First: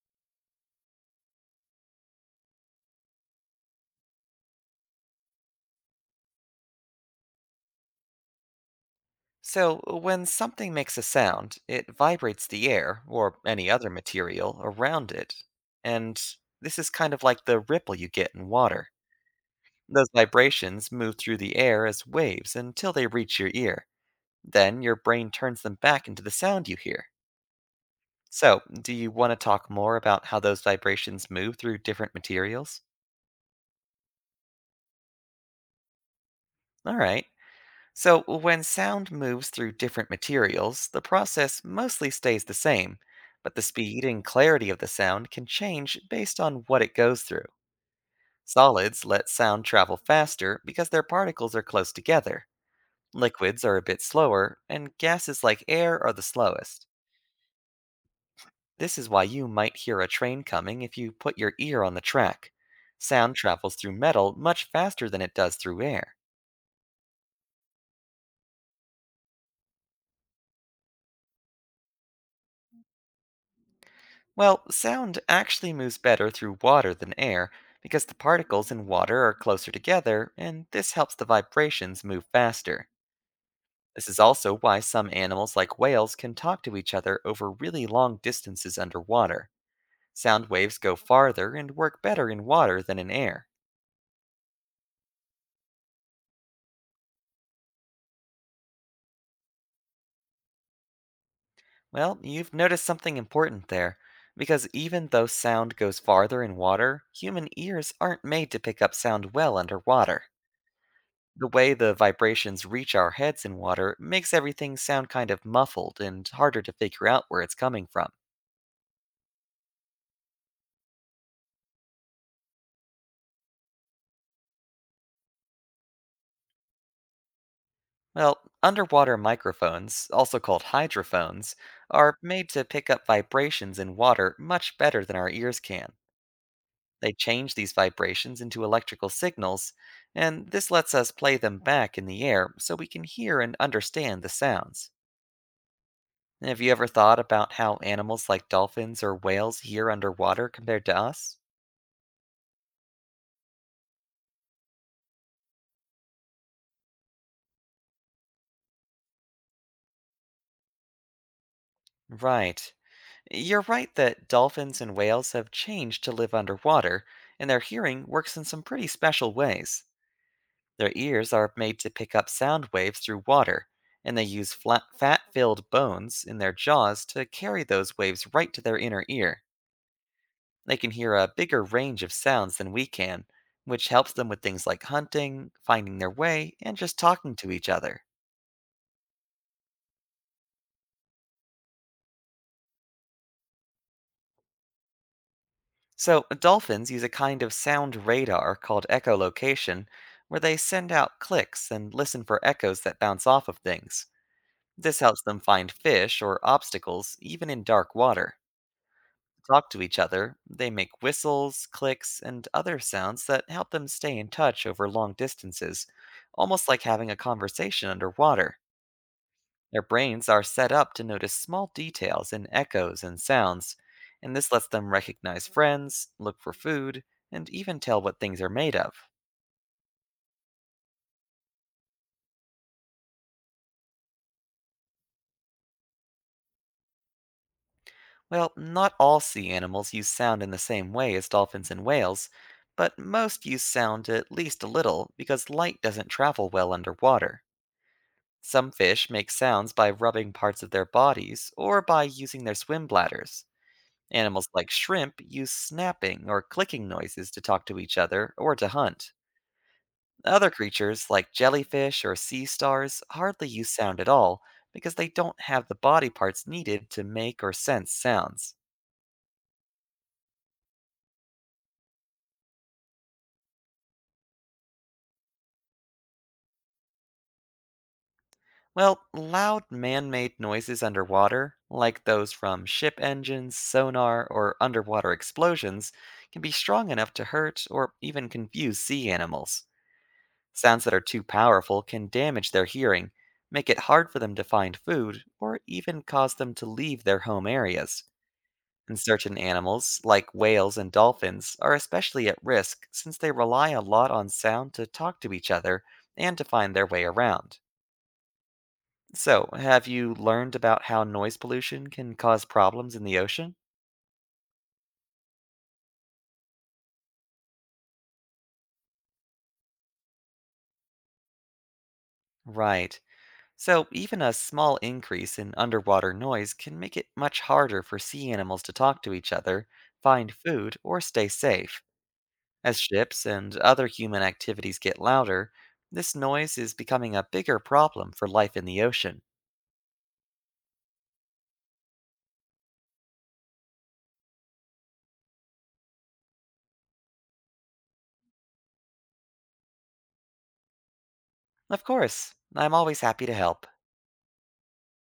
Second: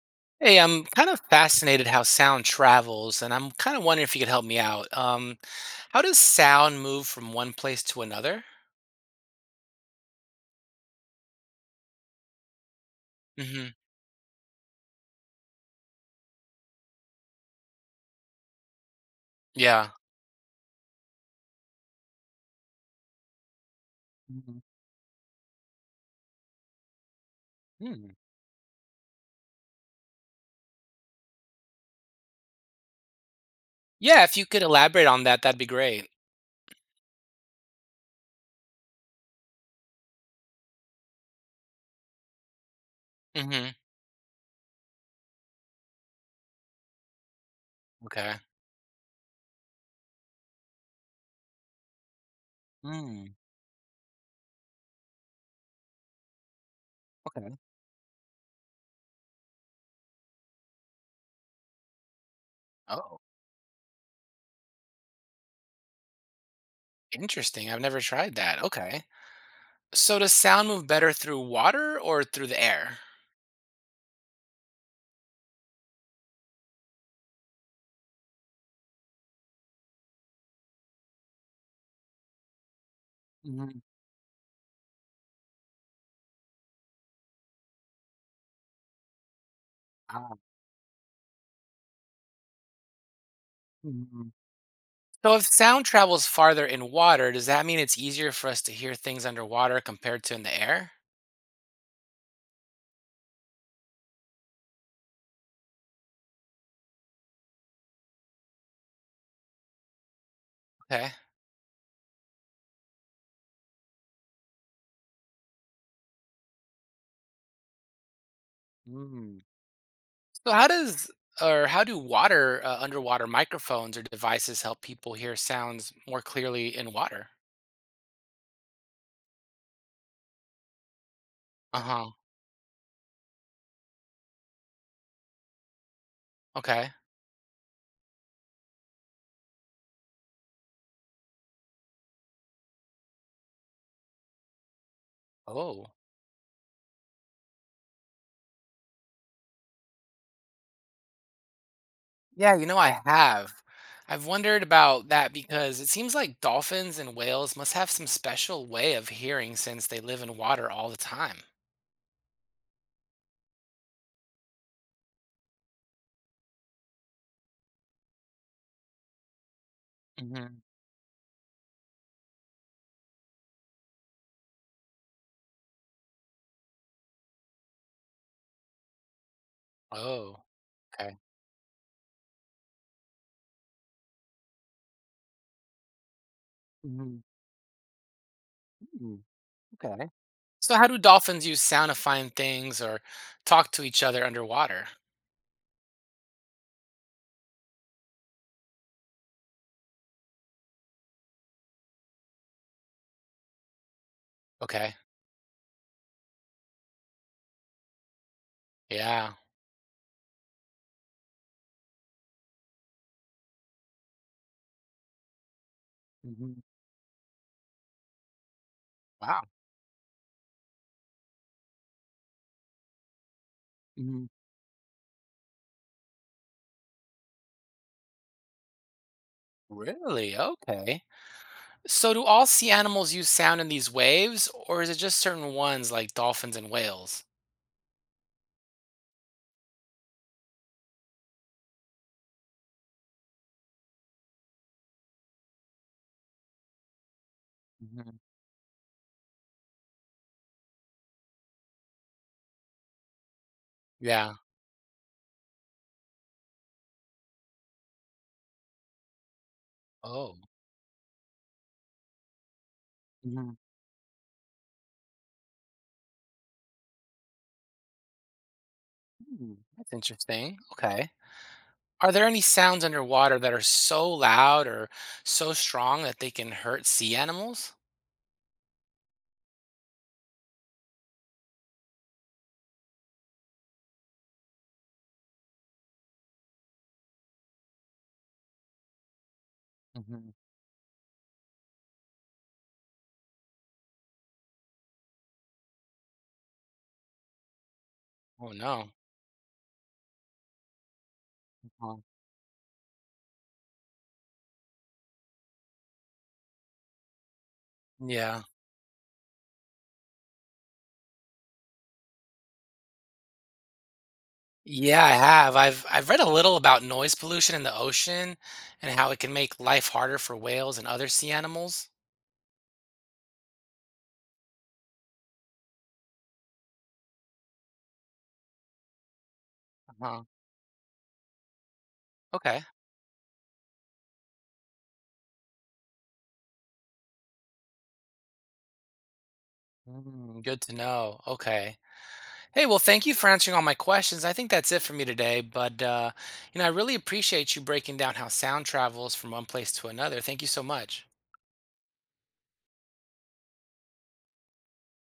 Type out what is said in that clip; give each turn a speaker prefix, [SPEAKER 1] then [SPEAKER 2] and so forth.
[SPEAKER 1] Hey, I'm kind of fascinated how sound travels, and I'm kind of wondering if you could help me out. How does sound move from one place to another?
[SPEAKER 2] So, when something makes a sound, it vibrates the air, or any
[SPEAKER 1] Hmm.
[SPEAKER 2] other material, around it. And this is kind of like the ripple you get in water.
[SPEAKER 1] Yeah.
[SPEAKER 2] Those vibrations move through the air as waves until they reach your ear.
[SPEAKER 1] Mhm.
[SPEAKER 2] Then your brain turns them back into the sound you hear.
[SPEAKER 1] Hmm.
[SPEAKER 2] So, do you want to talk more about how those vibrations move through different materials?
[SPEAKER 1] Yeah, if you could elaborate on that, that'd be great.
[SPEAKER 2] All right. So, when sound moves through different materials, the process mostly stays the same, but the
[SPEAKER 1] Hmm.
[SPEAKER 2] speed and clarity of the sound can change based on what it goes through.
[SPEAKER 1] Okay.
[SPEAKER 2] Solids let sound travel faster because their particles are close together.
[SPEAKER 1] Mm.
[SPEAKER 2] Liquids are a bit slower, and gases like air are the slowest.
[SPEAKER 1] Okay.
[SPEAKER 2] This is why you might hear a train coming if you put your ear on the track.
[SPEAKER 1] Oh,
[SPEAKER 2] Sound travels through metal much faster than it does through air.
[SPEAKER 1] interesting. I've never tried that. Okay. So does sound move better through water or through the air?
[SPEAKER 2] Well, sound actually moves better through water than air because the particles in water are closer together, and this helps the vibrations move faster.
[SPEAKER 1] Mhm.
[SPEAKER 2] This is also why some animals, like whales, can talk to each other over really long distances underwater.
[SPEAKER 1] Ah.
[SPEAKER 2] Sound waves go farther and work better in water than in air.
[SPEAKER 1] Mhm. So if sound travels farther in water, does that mean it's easier for us to hear things underwater compared to in the air?
[SPEAKER 2] Well, you've noticed something important there, because even though sound goes farther in water, human ears aren't made to pick up sound well underwater.
[SPEAKER 1] Okay.
[SPEAKER 2] The way the vibrations reach our heads in water makes everything sound kind of muffled and harder to figure out where it's coming from.
[SPEAKER 1] Mm. So how does or how do water underwater microphones or devices help people hear sounds more clearly in water?
[SPEAKER 2] Well, underwater microphones, also called hydrophones,
[SPEAKER 1] Uh-huh.
[SPEAKER 2] are made to pick up vibrations in water much better than our ears can.
[SPEAKER 1] Okay.
[SPEAKER 2] They change these vibrations into electrical signals, and this lets us play them back in the air so we can hear and understand the sounds.
[SPEAKER 1] Oh.
[SPEAKER 2] Have you ever thought about how animals like dolphins or whales hear underwater compared to us?
[SPEAKER 1] Yeah, you know I have. I've wondered about that because it seems like dolphins and whales must have some special way of hearing since they live in water all the time.
[SPEAKER 2] Right. You're right that dolphins and whales have changed to live underwater, and their hearing works in some pretty special ways.
[SPEAKER 1] Hmm.
[SPEAKER 2] Their ears are made to pick up sound waves through water, and they use flat, fat filled bones in their jaws to carry those waves right to their inner ear.
[SPEAKER 1] Oh,
[SPEAKER 2] They can hear
[SPEAKER 1] okay.
[SPEAKER 2] a bigger range of sounds than we can, which helps them with things like hunting, finding their way, and just
[SPEAKER 1] Hmm.
[SPEAKER 2] talking to each other.
[SPEAKER 1] Okay. So how do dolphins use sound to find things or talk to each other underwater?
[SPEAKER 2] So, dolphins use a kind of sound radar called echolocation, where they send out clicks and listen for echoes that bounce off of things.
[SPEAKER 1] Okay.
[SPEAKER 2] This helps them find fish or obstacles, even in dark water.
[SPEAKER 1] Yeah.
[SPEAKER 2] Talk to each other, they make whistles, clicks, and other sounds that help them stay in touch over long distances,
[SPEAKER 1] Hmm.
[SPEAKER 2] almost like having a conversation underwater.
[SPEAKER 1] Wow.
[SPEAKER 2] Their brains are set up to notice small details in echoes and sounds,
[SPEAKER 1] Mm,
[SPEAKER 2] and this lets them recognize friends, look for food, and even tell what things are made of.
[SPEAKER 1] really? Okay. So, do all sea animals use sound in these waves, or is it just certain ones like dolphins and whales?
[SPEAKER 2] Well, not all sea animals use sound in the same way as dolphins and whales, but most use sound at least a little because light doesn't travel well underwater.
[SPEAKER 1] Mhm.
[SPEAKER 2] Some fish make sounds by rubbing parts of their bodies or by using their swim bladders.
[SPEAKER 1] Yeah.
[SPEAKER 2] Animals like shrimp use snapping or clicking noises to talk to each other or to hunt.
[SPEAKER 1] Oh.
[SPEAKER 2] Other creatures, like jellyfish or sea stars, hardly
[SPEAKER 1] Mhm.
[SPEAKER 2] use sound at all because they don't have the body parts needed to make or sense sounds.
[SPEAKER 1] Hmm, that's interesting. Okay. Are there any sounds underwater that are so loud or so strong that they can hurt sea animals?
[SPEAKER 2] Well, loud man made noises underwater, like those from ship engines, sonar, or underwater explosions, can be strong enough to hurt or even confuse sea animals.
[SPEAKER 1] Mhm.
[SPEAKER 2] Sounds that are too powerful can damage their hearing, make it hard for them to find food, or even cause them to leave their home areas.
[SPEAKER 1] Oh no.
[SPEAKER 2] And certain animals, like whales and dolphins, are
[SPEAKER 1] Uh-huh.
[SPEAKER 2] especially at risk since they rely a lot on sound to talk to each other and to find their way around.
[SPEAKER 1] Yeah.
[SPEAKER 2] So, have you learned about how noise pollution can cause problems in the ocean?
[SPEAKER 1] Yeah, I have. I've read a little about noise pollution in the ocean and how it can make life harder for whales and other sea animals.
[SPEAKER 2] Right. So, even a small increase in underwater noise can make it much harder for sea animals to talk to each other,
[SPEAKER 1] Uh-huh.
[SPEAKER 2] find food, or stay safe.
[SPEAKER 1] Okay.
[SPEAKER 2] As ships and other human activities get louder, this noise is becoming a bigger problem for life in the ocean.
[SPEAKER 1] Mm, good to know. Okay. Hey, well, thank you for answering all my questions. I think that's it for me today, but I really appreciate you breaking down how sound travels from one place to another. Thank you so much.
[SPEAKER 2] Of course, I'm always happy to help.